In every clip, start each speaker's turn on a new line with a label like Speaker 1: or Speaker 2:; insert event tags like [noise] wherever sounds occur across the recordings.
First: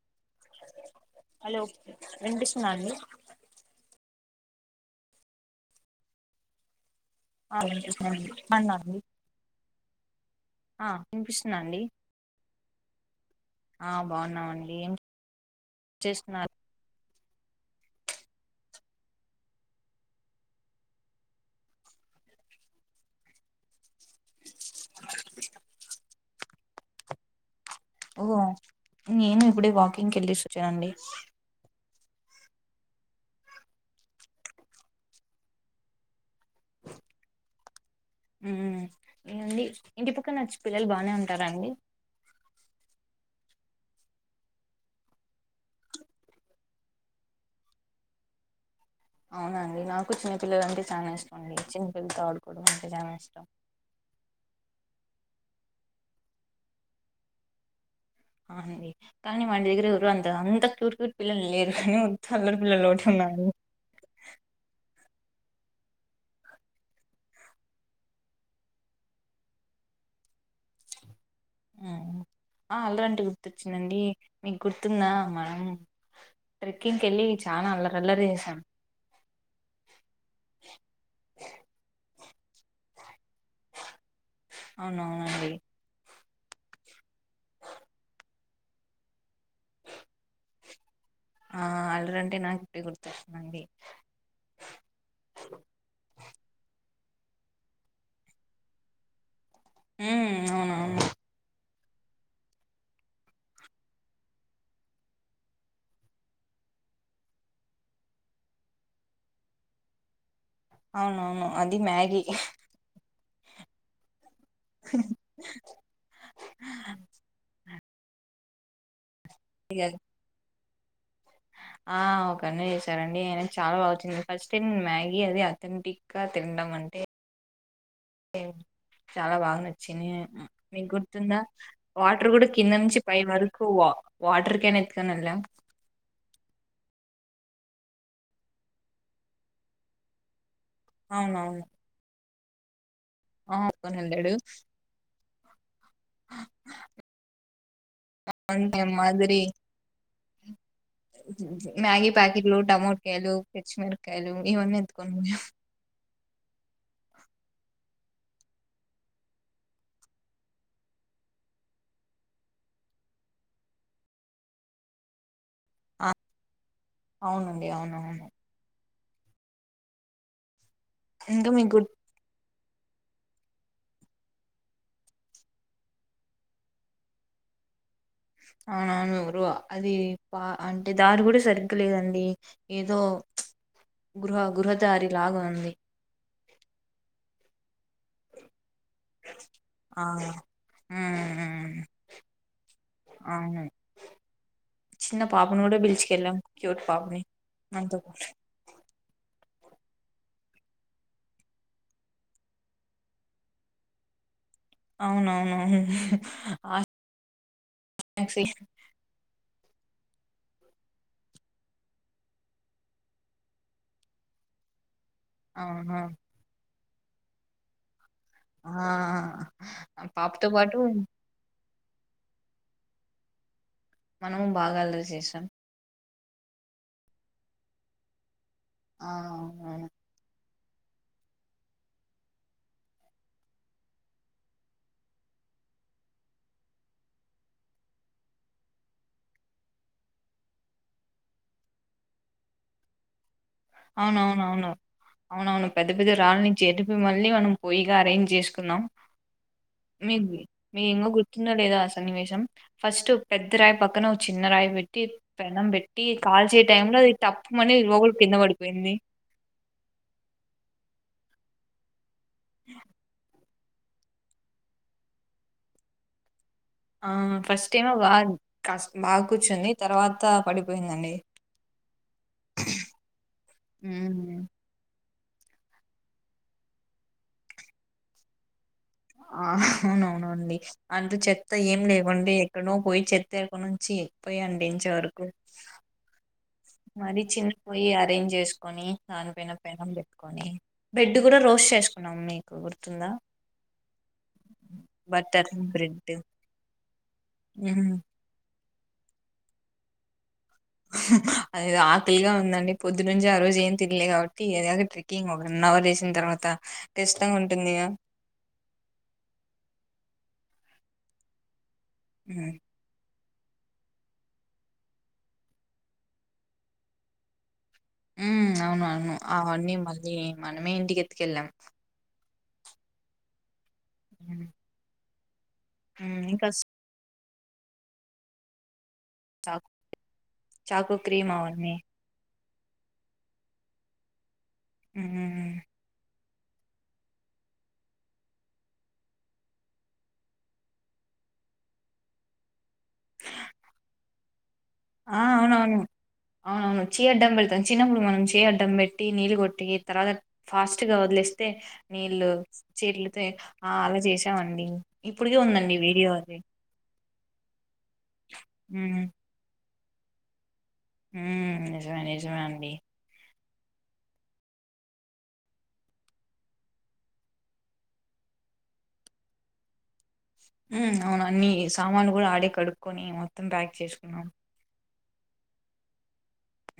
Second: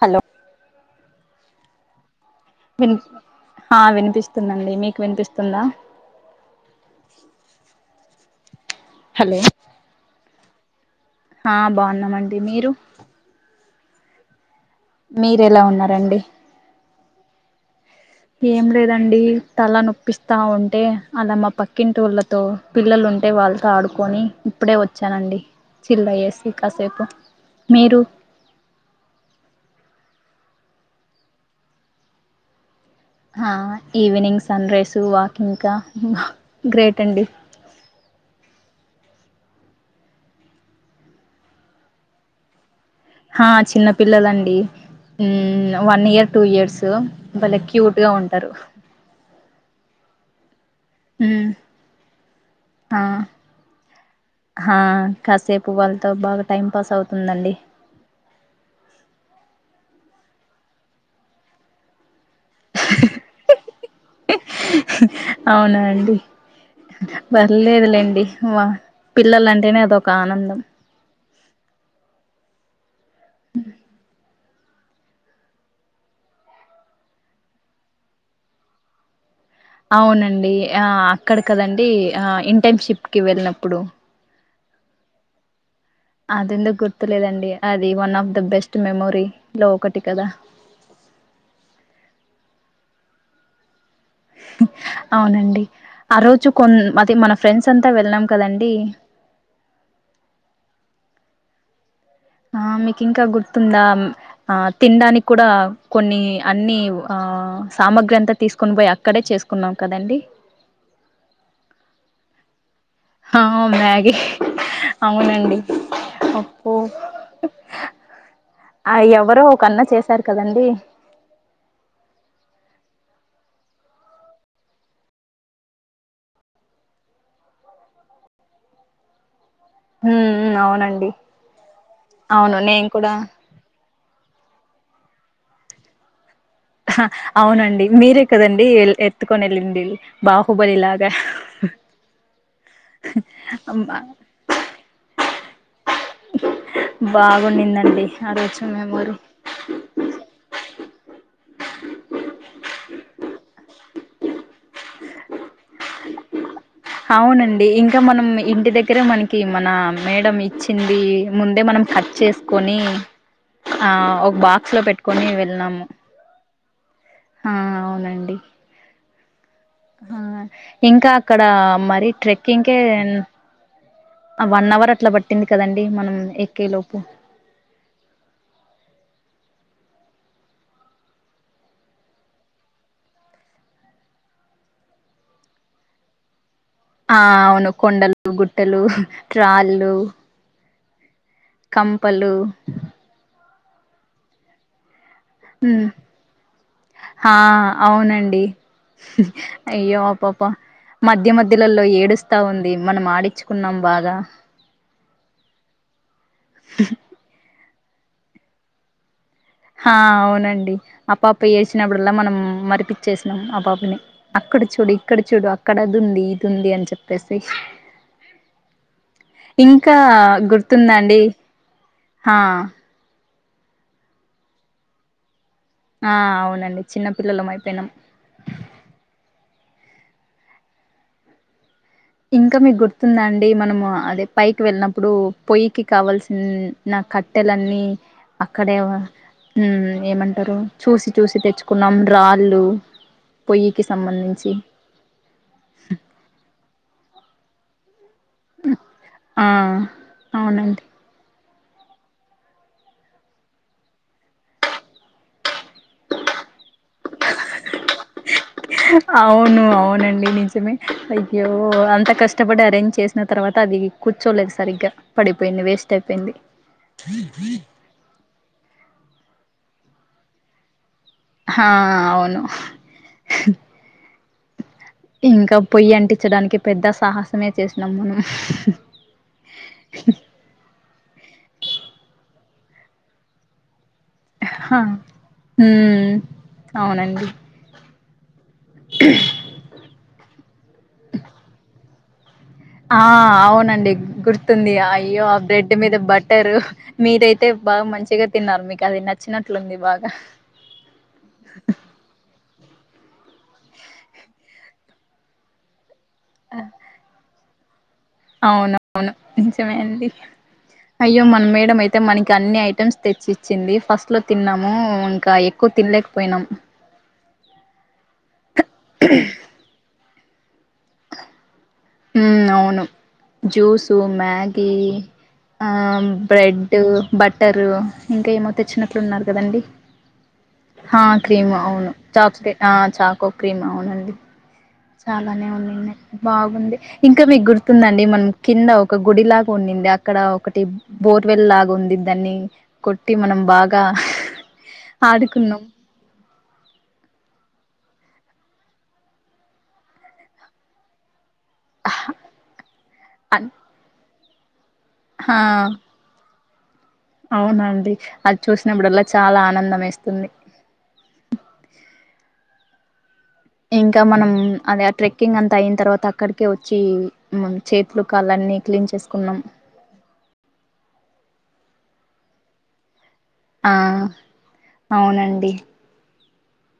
Speaker 1: Hello
Speaker 2: hello విన్పిస్తుందా అండి
Speaker 1: స్తుందండి మీకు వినిపిస్తుందా
Speaker 2: ఆ విన్పిస్తాంది స్థాందా అండి
Speaker 1: హలో
Speaker 2: ఆ
Speaker 1: ఆ
Speaker 2: వినిపిస్తుందా అండి
Speaker 1: బావున్నమండి మీరు
Speaker 2: ఆ బావున్నామండి
Speaker 1: మీరెలా ఉన్నారండి ఏం లేదండి తలనొప్పిస్తా ఉంటే అలా మా పక్కింటోళ్ళతో పిల్లలున్ ఉంటే వాళ్ళతో ఆడుకొని ఇప్పుడే వచ్చానండి చిల్లయ్యేసి కాసేపు మీరు
Speaker 2: ఓహో నేను ఇప్పుడే వాకింగ్ కెల్లేసి వచ్చిన అండి
Speaker 1: ఆ ఈవినింగ్ సన్ రైస్ వాకింగ్కా గ్రేట్ అండి
Speaker 2: ఏవండి ఇంటి పక్క నచ్చి పిల్లలు బాగానే ఉంటారండి
Speaker 1: ఆ చిన్న పిల్లలండి ఉమ్ వన్ ఇయర్ టూ ఇయర్స్ భలే క్యూట్ గా ఉంటారు
Speaker 2: ఔనా అండీ నాకూ చిన్న పిల్లల అంటే ఇష్ చాలా ఇష్టం అండి చిన్నపిల్లల్లతో ఆడుకోవడం అంటే
Speaker 1: ఆ
Speaker 2: చాల ఇష్టం అండీ
Speaker 1: హా కాసేపు వాళ్ళతో బాగా టైం పాస్ అవుతుందండి
Speaker 2: అవునండి కానీ మాదగ్గర ఎవరు అంత అంత క్యూట్ క్యూట్ పిల్లలు లేరండి అల్లరి పిల్లల్లోకటి ఉన్నారండి
Speaker 1: అవునా అండి పర్లేదులేండి పిల్లల అంటేనే అదొక ఆనందం
Speaker 2: ఆ అల్లరంటే గుర్తొచ్చిందండి మీకు గుర్తుందా మనం ట్రెకింగ్ కెళ్లి చానా అల్లరల్లరి చేసాం
Speaker 1: అవునండి ఆ అక్కడ కదండి ఇంటర్నషిప్ కి వెళ్ళినప్పుడు
Speaker 2: ఔను అవునండి
Speaker 1: అదెందుకు గుర్తులేదండి అది one of the best memory లో ఒకటి కదా
Speaker 2: ఆ అల్లరంటే నాకు ఇప్పుడే గుర్తొస్థాంది
Speaker 1: అవునండి ఆ రోజు కొన అ మన ఫ్రెండ్స్ అంతా వెళ్ళం కదండి
Speaker 2: ఉమ్ అవునవును
Speaker 1: ఆ మీకు ఇంకా గుర్తుందా ఆ తినడానికి కూడా కొన్ని అన్ని ఆ సామాగ్రి అంతా తీసుకుని పోయి అక్కడే చేసుకున్నాం కదండి
Speaker 2: అవునవును అది మ్యాగి
Speaker 1: హా మ్యాగీ అవునండి అప్పు ఎవరో ఒక అన్న
Speaker 2: ఇగ
Speaker 1: చేశారు కదండి
Speaker 2: ఆ ఒకన్న చేశారండి అయినా చాలా బాగా వచ్చింది ఫస్ట్ మ్యాగీ అది అథెంటిక్గా తినడం అంటే
Speaker 1: [inaudible]
Speaker 2: చాలా బాగనచ్చింది చిన్ని
Speaker 1: ఉమ్
Speaker 2: మీకు
Speaker 1: అవునండి
Speaker 2: గుర్తుందా వాటర్ కూడా
Speaker 1: అవును
Speaker 2: కింద
Speaker 1: నేను
Speaker 2: నుంచి
Speaker 1: కూడా
Speaker 2: పై వరకు వాటర్ క్యాన్ ఎత్తుకొనివెల్లం
Speaker 1: అవునండి మీరే కదండి ఎత్తుకొని వెళ్ళింది బా బాహుబలి లాగా
Speaker 2: అవునవును ఆ పోనడాడు
Speaker 1: బాగుండిదండి ఆ రోజు
Speaker 2: అంతే
Speaker 1: మెమోరీ
Speaker 2: మ్యాగి ప్యాకెట్లు టమోటో టమోటాకాయలు పచ్చిమిరకాయలు ఇవన్నీ ఎత్తుకొనిపోయిన్యం
Speaker 1: అవునండి ఇంకా ఇంకా మనం ఇంటి దగ్గరే మనకి మన మేడం ఇచ్చింది ముందే మనం కట్ చేసుకొని ఆ ఒక బాక్స్ లో పెట్టుకొని వెళ్నాము
Speaker 2: ఆ అవునండి అవునవును
Speaker 1: ఆ ఇంకా అక్కడ
Speaker 2: మీకు గుర్
Speaker 1: మరి ట్రెక్కింగ్కే వన్ అవర్ అట్లా పట్టింది కదండి మనం ఎక్కే లోపు
Speaker 2: అవునవును అది పా అంటే దారి కూడా సరిగ్గ లేదండి ఏదో
Speaker 1: [inaudible]
Speaker 2: గృహ గృహదారి లాగా ఉంది
Speaker 1: ఆ అవును కొండలు గుట్టలు రాళ్ళు
Speaker 2: ఆ ఉమ్ ఉమ్,
Speaker 1: కంపలు
Speaker 2: అవును చిన్న పాపను కూడా పీల్చుకెళ్ళాం క్యూట్ పాపనే
Speaker 1: ఆ
Speaker 2: అంత
Speaker 1: అవునండి అయ్యో అప్పప్ప మధ్య మధ్యలలో ఏడుస్తా ఉంది మనం ఆడించుకున్నాం బాగా
Speaker 2: అవునవునువును మ్యాక్సి
Speaker 1: హా అవునండి ఆ పప ఏడ్చినప్పుడల్లా మనం మరిపించేసినాం ఆ పాపని అక్కడ చూడు ఇక్కడ చూడు అక్కడది
Speaker 2: అవును
Speaker 1: ఉంది ఇది ఉంది అని చెప్పేసి
Speaker 2: ఆ
Speaker 1: ఇంకా
Speaker 2: ఆ పాపతో పాటు
Speaker 1: గుర్తుందా అండి హా
Speaker 2: మనము బాగా అలరి చేసాం
Speaker 1: ఆ అవునండి చిన్న పిల్లలం అయిపోయినాం
Speaker 2: ఆహా
Speaker 1: ఇంకా మీకు గుర్తుందా అండి మనము అదే పైకి వెళ్ళినప్పుడు పొయ్యికి కావల్సిన నాకు కట్టెలన్నీ అక్కడే హ్మ్ ఏమంటారు చూసి చూసి తెచ్చుకున్నాం రాళ్ళు పొయ్యికి సంబంధించి
Speaker 2: అవునవునవును అవునవును పెద్ద పెద్ద రాళ్ళనీ చెటుపిమ్మల్ని మనం పొయిగా అరేంజ్ చేసుకున్నాం
Speaker 1: ఆ
Speaker 2: మీకు
Speaker 1: అవునండి
Speaker 2: మీ గుర్ పందో లేదా ఆ సన్నివేశం ఫస్ట్ పెద్ద రాయి పక్కన ఒక చిన్న రాయి పెట్టి పెనం పెట్టి పెటి కాచీ టైమ్ లో అది తప్పు మనీ లాగుల్ కిందా పడి
Speaker 1: అవును అవునండి నిజమే అయ్యో అంత కష్టపడి అరేంజ్ చేసిన తర్వాత అది కూర్చోలేదు సరిగ్గా పడిపోయింది వేస్ట్ అయిపోయింది
Speaker 2: ఆ ఫస్ట్ టైమ్ బాగా బాగా కూర్చుంది తర్వాత పడిపోయిందండి
Speaker 1: హా అవును
Speaker 2: అ
Speaker 1: ఇంకా పొయ్యి అంటించడానికి పెద్ద సాహసమే చేసినాం మనం
Speaker 2: ఆ అవునవునండి అంటూ చెత్త ఏం లేవండి అటానో పోయి చెత్తేరుకొని వచ్చి పోయి
Speaker 1: ఆ!
Speaker 2: అటీంచవరకు
Speaker 1: హ్మ్.
Speaker 2: మరీ
Speaker 1: అవునండి.
Speaker 2: చిన్న పోయి అరేంజ్ చేసుకో కని దానిపైన పెనం పెట్టుకొని బ్రెడ్ కూడా రోస్ట్ చేసుకున్నాం మీకు
Speaker 1: ఆ
Speaker 2: గుర్తుందా
Speaker 1: అవునండి గుర్తుంది అయ్యో ఆ బ్రెడ్ మీద బట్టరు మీరైతే బాగా
Speaker 2: ఉమ్
Speaker 1: మంచిగా తిన్నారు మీకు అది నచ్చినట్లుంది బాగా
Speaker 2: అద ఆకలిగా ఉందండి పొద్దు నుంచి ఆ రోజు ఏం తిన్నలే కాబట్టి ఏద ట్రెక్కింగ్ వన్ అవర్ చేసిన తర్వాత కష్టంగా ట్టు ఉందిగా
Speaker 1: అవున అవును నిజమే అండి అయ్యో మన మేడం అయితే అయితే మనకి
Speaker 2: హ్మ్
Speaker 1: అన్ని ఐటమ్స్ తెచ్చి చ్చింది ఫస్ట్ లో తిన్నాము ఇంకా ఎక్కువ తినలేకపోయినాము
Speaker 2: అవున అవును అవన్నీ మళ్ళీ మనమే ఇంటికి ఎత్తుకెళ్ళాం
Speaker 1: హ్మ్ అవును జ్యూసు
Speaker 2: హ్మ్
Speaker 1: మ్యాగి ఆ
Speaker 2: హ్మ్ ఇంకా
Speaker 1: బ్రెడ్ బట్టరు ఇంకా ఏమతేచ్చిన అట్లున్నారు కదండి
Speaker 2: చాకు చాకు
Speaker 1: హా క్రీమ్
Speaker 2: అవన్నీ
Speaker 1: అవును చాక్లెట్ ఆ చాకో క్రీమ్ అవునండి చాలానే
Speaker 2: హ్మ్
Speaker 1: ఉన్నాయి బాగుంది ఇంకా మీకు గుర్తుందండి మనం కింద ఒక గుడిలాగా ఉందింది అక్కడ ఒకటి ఫోర్వెల్ లాగా ఉంది దాన్ని కొట్టి మనం బాగా
Speaker 2: ఆ
Speaker 1: ఆడుకున్నాం
Speaker 2: అవునవును అవునవును ఆ చీ అడ్డం పెడి చిన్నప్పుడు మనం చే అడ్డం పెట్టి నీళ్లు కొట్టి తర్వాత ఆది ఫాస్ట్ గా వదిలేస్త అ నీళ్ళు చెట్లుతో
Speaker 1: అన్
Speaker 2: ఆ అలా చేసామండి ఇప్పుడికే
Speaker 1: హా
Speaker 2: ఉందండి వీడియో అది
Speaker 1: అవునండి అది
Speaker 2: హ్మ్
Speaker 1: చూసినప్పుడల్లా చాలా ఆనందం వేస్తుంది
Speaker 2: హ్మ్ నిజమే నిజమే అండి
Speaker 1: ఇంకా మనం అదే ట్రెక్కింగ్ అంత అయిన తర్వాత అక్కడికే వచ్చి చేతులు కళ్ళు అని నీ క్లీన్ చేసుకున్నాం
Speaker 2: ఉమ్ అవును అన్ని సామానులు కూడా ఆడే కడుక్కకోని మొత్తం
Speaker 1: ఆ
Speaker 2: ప్యాక్ చేసుకున్నాం.
Speaker 1: అవునండి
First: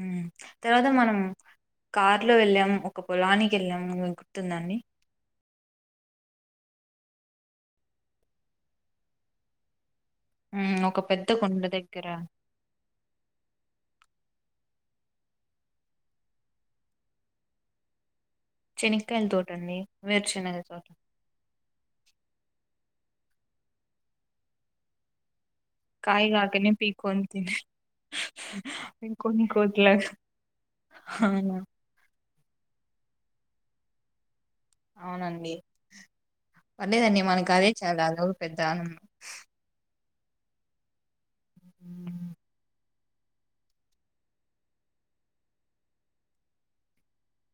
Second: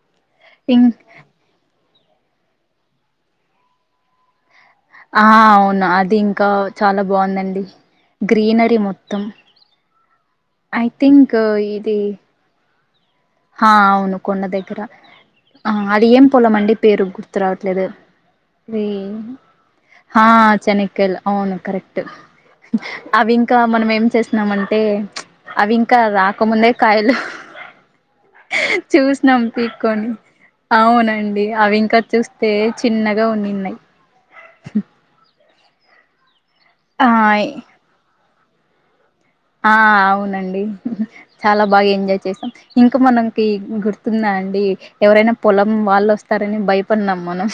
Speaker 2: ఉ
Speaker 1: ఇం
Speaker 2: తర్వాత మనము కార్ లో వెళ్ళాంము, ఒక పొలానికి వెళ్ళాంము [unintelligible] గుర్తుందా అండి?
Speaker 1: ఆ అవును అది ఇంకా చాలా బాగుందండి గ్రీనరీ మొత్తం.
Speaker 2: ఆ
Speaker 1: ఐ
Speaker 2: ఒక పెద్ద
Speaker 1: థింక్
Speaker 2: కొండ దగ్గర
Speaker 1: హ అవును కొండ దగ్గర ఆ అది ఏం పోలమండి? పేరు గుర్తు రావట్లేదు.
Speaker 2: చెనిక్కాయల
Speaker 1: [unintelligible]
Speaker 2: తోటండి.
Speaker 1: హా
Speaker 2: వేరుశెనగ తోట.
Speaker 1: చెనకల్ అవును కరెక్ట్ అవి ఇంకా మనం ఏం చేసినమంటే [unintelligible] అవి ఇంకా
Speaker 2: కాయ
Speaker 1: రాకముందే
Speaker 2: కాకనే
Speaker 1: కాయలు
Speaker 2: పీక్కొని తిని
Speaker 1: [unintelligible] చూసినాం
Speaker 2: పీక్కొని కోతిలాగా
Speaker 1: పికొని. అవునండి
Speaker 2: అవును.
Speaker 1: అవి ఇంక చుస్ తే చిన్నగా ఉన్నిన్నాయి.
Speaker 2: అవునండి.
Speaker 1: ఆ
Speaker 2: పర్లేదండి మనకు అదే చాల [unintelligible] పెద్ద
Speaker 1: ండి చాలా బాగా ఎంజాయ్ చేసాం. ఇంకా మనకి గుర్తుందా అండి? ఎవరైనా పొలం వాళ్ళు వస్తారని భయపడినాం మనం.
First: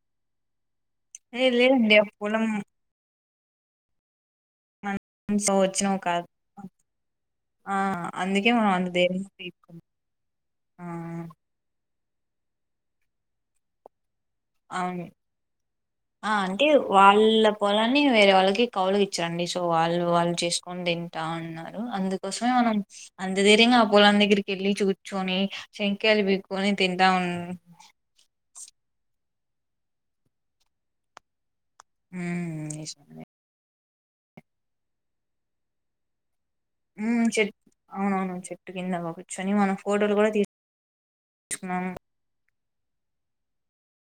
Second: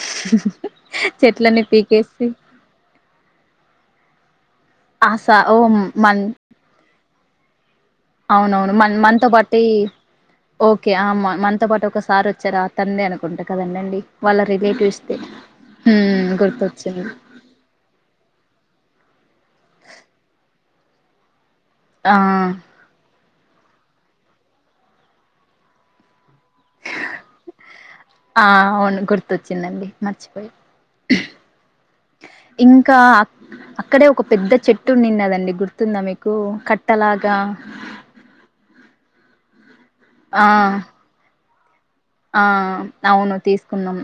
Speaker 2: ఏ
Speaker 1: చెట్లని
Speaker 2: లేదండి. ఆ
Speaker 1: పీకేసి
Speaker 2: పొలం
Speaker 1: ఆస
Speaker 2: నుంచి
Speaker 1: ఓం
Speaker 2: వచ్చినవి
Speaker 1: మన్
Speaker 2: కాదు. ఆ! అందుకే మనం
Speaker 1: అవునవును మ
Speaker 2: అంత
Speaker 1: మనతో
Speaker 2: ధైర్యంగా
Speaker 1: పాటీ
Speaker 2: పీకున్నాం.
Speaker 1: ఓకే ఆ మ మనతో పాటు ఒక స్ సార్ వచ్చారా అతందే అనుకుంటా కదండండి వాళ్ళ రిలేటివ్స్ ది
Speaker 2: అ అంటే వాళ్ళ పొలాన్ని వేరే వాళ్ళకి కౌలు ఇచ్చరండి. సో, వాళ్ళు వాళ్ళు చేస్ [unintelligible] తింటున్నారు
Speaker 1: ఆ
Speaker 2: అందుకోసం మన్ అంత ధైర్యంగా అ పొలం దగ్రికిెళ్లి చుచోని చెనికయాల్ పికొని తింటా ఉ [inaudible]
Speaker 1: ఆ అవును గుర్తొచ్చిందండి మర్చిపోయ
Speaker 2: హ్మ్
Speaker 1: ఇంకా
Speaker 2: నిజమే
Speaker 1: అక్ అక్కడే ఒక పెద్ద చెట్టు ఉనిన్నదండి గుర్తుందా మీకు
Speaker 2: ఉమ్
Speaker 1: కట్టలాగా
Speaker 2: చెట్ అవునవును చెట్టు కింద కూర్చొని మనం
Speaker 1: ఆ
Speaker 2: [inaudible] మనము
Speaker 1: ఆ అవును తీసుకున్నాం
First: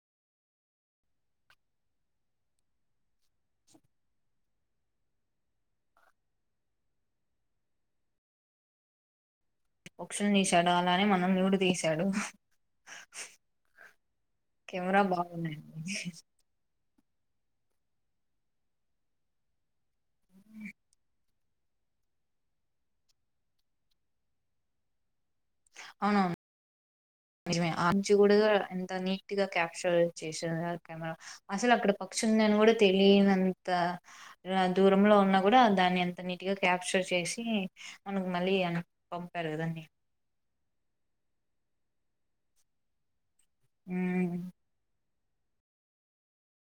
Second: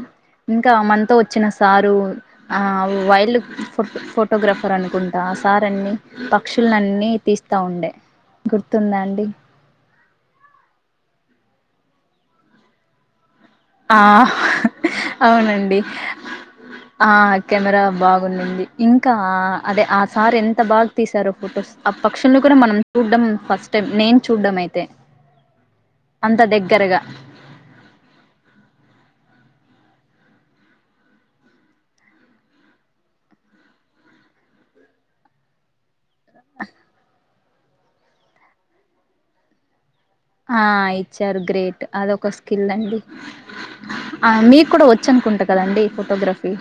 Speaker 1: ఇంకా మనతో వచ్చిన సారు ఆ వైల్డ్ ఫో ఫోటోగ్రఫర్ అనుకుంటా? ఆసారన్ని పక్షులన్ని తీస్తా ఉండే. గుర్తుందా అండి?
Speaker 2: పక్షుని తీసాడు అలానే మనం కూడా తీసాడు.
Speaker 1: ఆ హా
Speaker 2: కెమెరా బాగుందండి.
Speaker 1: అవునండి ఆ కెమెరా బాగున్నింది. ఇంకా, అదే ఆ సార్ ఎంత బాగా తీసారో ఫొటోస్. పక్షులుని కూడా మనం చూడ్డం ఫస్ట్ టైం. నేన్ చూడ్డం అయితే.
Speaker 2: అ
Speaker 1: అంత దగ్గరగా
Speaker 2: నిజమే [inaudible] ఎంత నీట్ గా క్యాప్చర్ చేసార్ ఆ కెమెరా. అసలు అక్కడ పక్షి ఉంది అని కూడా తెలియనంత. నంత. అ దూరంలో ఉన్నా కూడా దాని ఎం ఎంత నీట్గా క్యాప్చర్ చేసి, మనకు మళ్ళీ అ పంపారు కదండి
Speaker 1: ఆ ఇచ్చారు గ్రేట్, అదొక స్కిల్ అండి. ఆ
Speaker 2: ఉమ్
Speaker 1: మీకు కూడా వ వచ్చు అనుకుంటా కదండి ఫోటోగ్రఫీ?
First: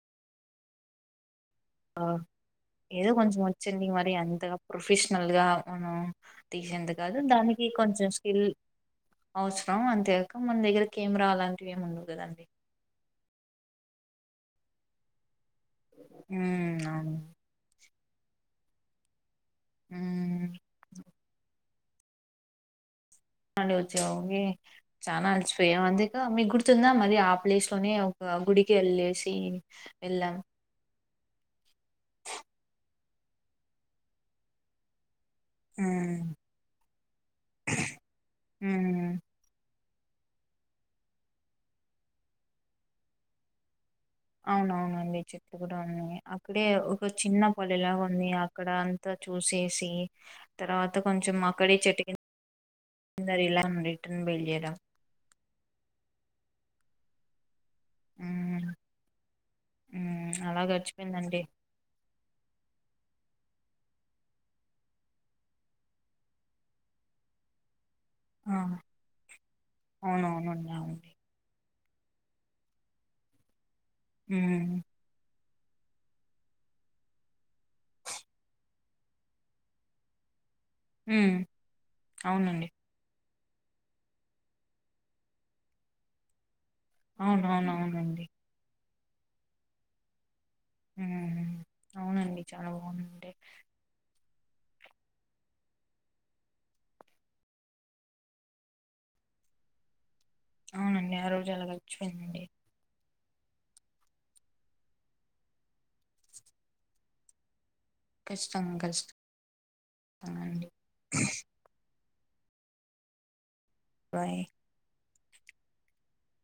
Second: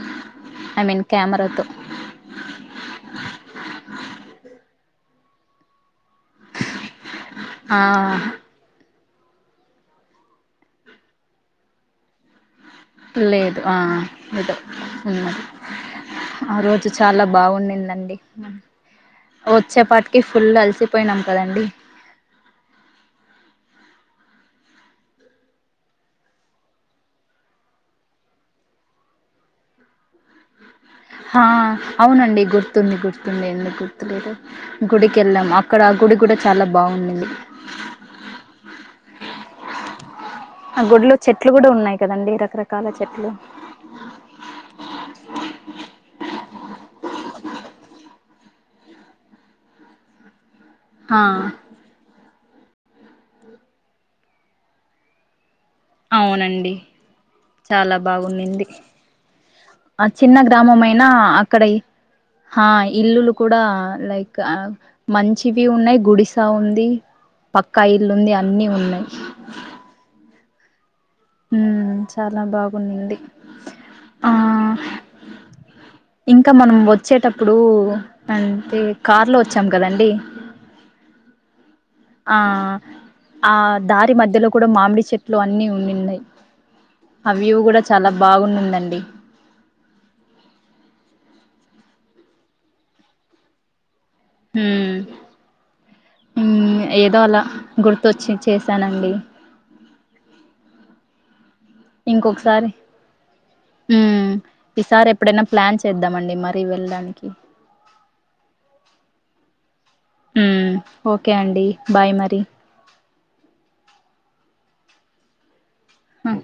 Speaker 1: ఐ మీన్ కెమెరాతో.
Speaker 2: ఏదో ల్ గా మనం తీసేది కాదు దానికి
Speaker 1: ఆ
Speaker 2: కొంచెం స్కిల్ [unintelligible] అంతేగాక మన దగ్గర కెమెరా అలాంటివి ఏమి ఉండవు కదండి
Speaker 1: లేదు ఆ ఇద ఉన్న ఆ
Speaker 2: ఉమ్
Speaker 1: రోజు
Speaker 2: అవును
Speaker 1: చాలా బాగున్నిందండి. వచ్చేపాటికి ఫుల్
Speaker 2: ఉమ్
Speaker 1: అలిసిపోయినాం, కదండి?
Speaker 2: [unintelligible] చాలా అలసిిపోయాం అంతేక మీ గుర్తుందా మరి ఆ ప్లేస్ లోనే ఒక గుడి సీన్ వెళ్ళాం
Speaker 1: ఆ అవునండి గుర్తుంది గుర్తుంది ఎందుకు గుర్తులేదు గుడి కెళ్ళాం అక్కడ ఆ గుడి
Speaker 2: ఉమ్
Speaker 1: కూడా చాలా బాగున్నింది
Speaker 2: ఉమ్,
Speaker 1: ఆ గుడిలో చెట్లు కూడ ఉన్నాయి కదండి రకరకాల చెట్లు
Speaker 2: అవునవునండి చెట్లు కూడా ఉన్నాయి అక్కడే ఒక చిన్న పల్లెలాగ ఉంది అక్కడ అంత చూసేసి తర్వాత
Speaker 1: ఆ
Speaker 2: కొంచెం అక్కడే చెట్టు కిం [unintelligible] ఇలా రిటర్న్ బయలుదేరాము
Speaker 1: అవునండి చాలా బాగున్నింది
Speaker 2: ఉమ్
Speaker 1: ఆ
Speaker 2: ఉమ్
Speaker 1: చిన్న
Speaker 2: అలా
Speaker 1: గ్రామంమయినా
Speaker 2: గడిచిపోయిందండి
Speaker 1: అక్కడ ఆ ఇల్లులు కూడ లైక్ మంచివి ఉన్నాయి గుడిసా ఉంది ప క ఇల్లు ఉంది
Speaker 2: ఆ
Speaker 1: అన్ని ఉన్నాయి
Speaker 2: అవునవునండి అవునండి
Speaker 1: చాల బాగున్నింది
Speaker 2: ఊ
Speaker 1: ఇంకా మనం వచ్చేటప్పుడు అంతే కార్ లో వచ్చాం కదండి
Speaker 2: హ్మ్
Speaker 1: ఆ ఆ దారి మధ్యలో కూడ మామిడి చెట్లు అన్ని ఉండిన్నాయ్ ఆ వివ్ గుడా చాల
Speaker 2: అవునవునవునండి
Speaker 1: బాగుండిందండి
Speaker 2: హ్మ్ అవునండి చాల బాగుందంటే
Speaker 1: హ్మ్ హ్మ్ ఏదో అలా గుర్తొచ్చి చేశానండి
Speaker 2: అవునండి ఆ రోజు అలా గడిచిపోయిందండి
Speaker 1: హ్మ్ ఈసారి ఎప్పుడైనా ప్లాన్ చేద్దామండి మరీ వెళ్ళడానికి
Speaker 2: కష్టం కష్టం మండి
Speaker 1: హ్మ్. ఓకే అండి బాయ్ మరి
Speaker 2: బాయ్
Speaker 1: హ్మ్.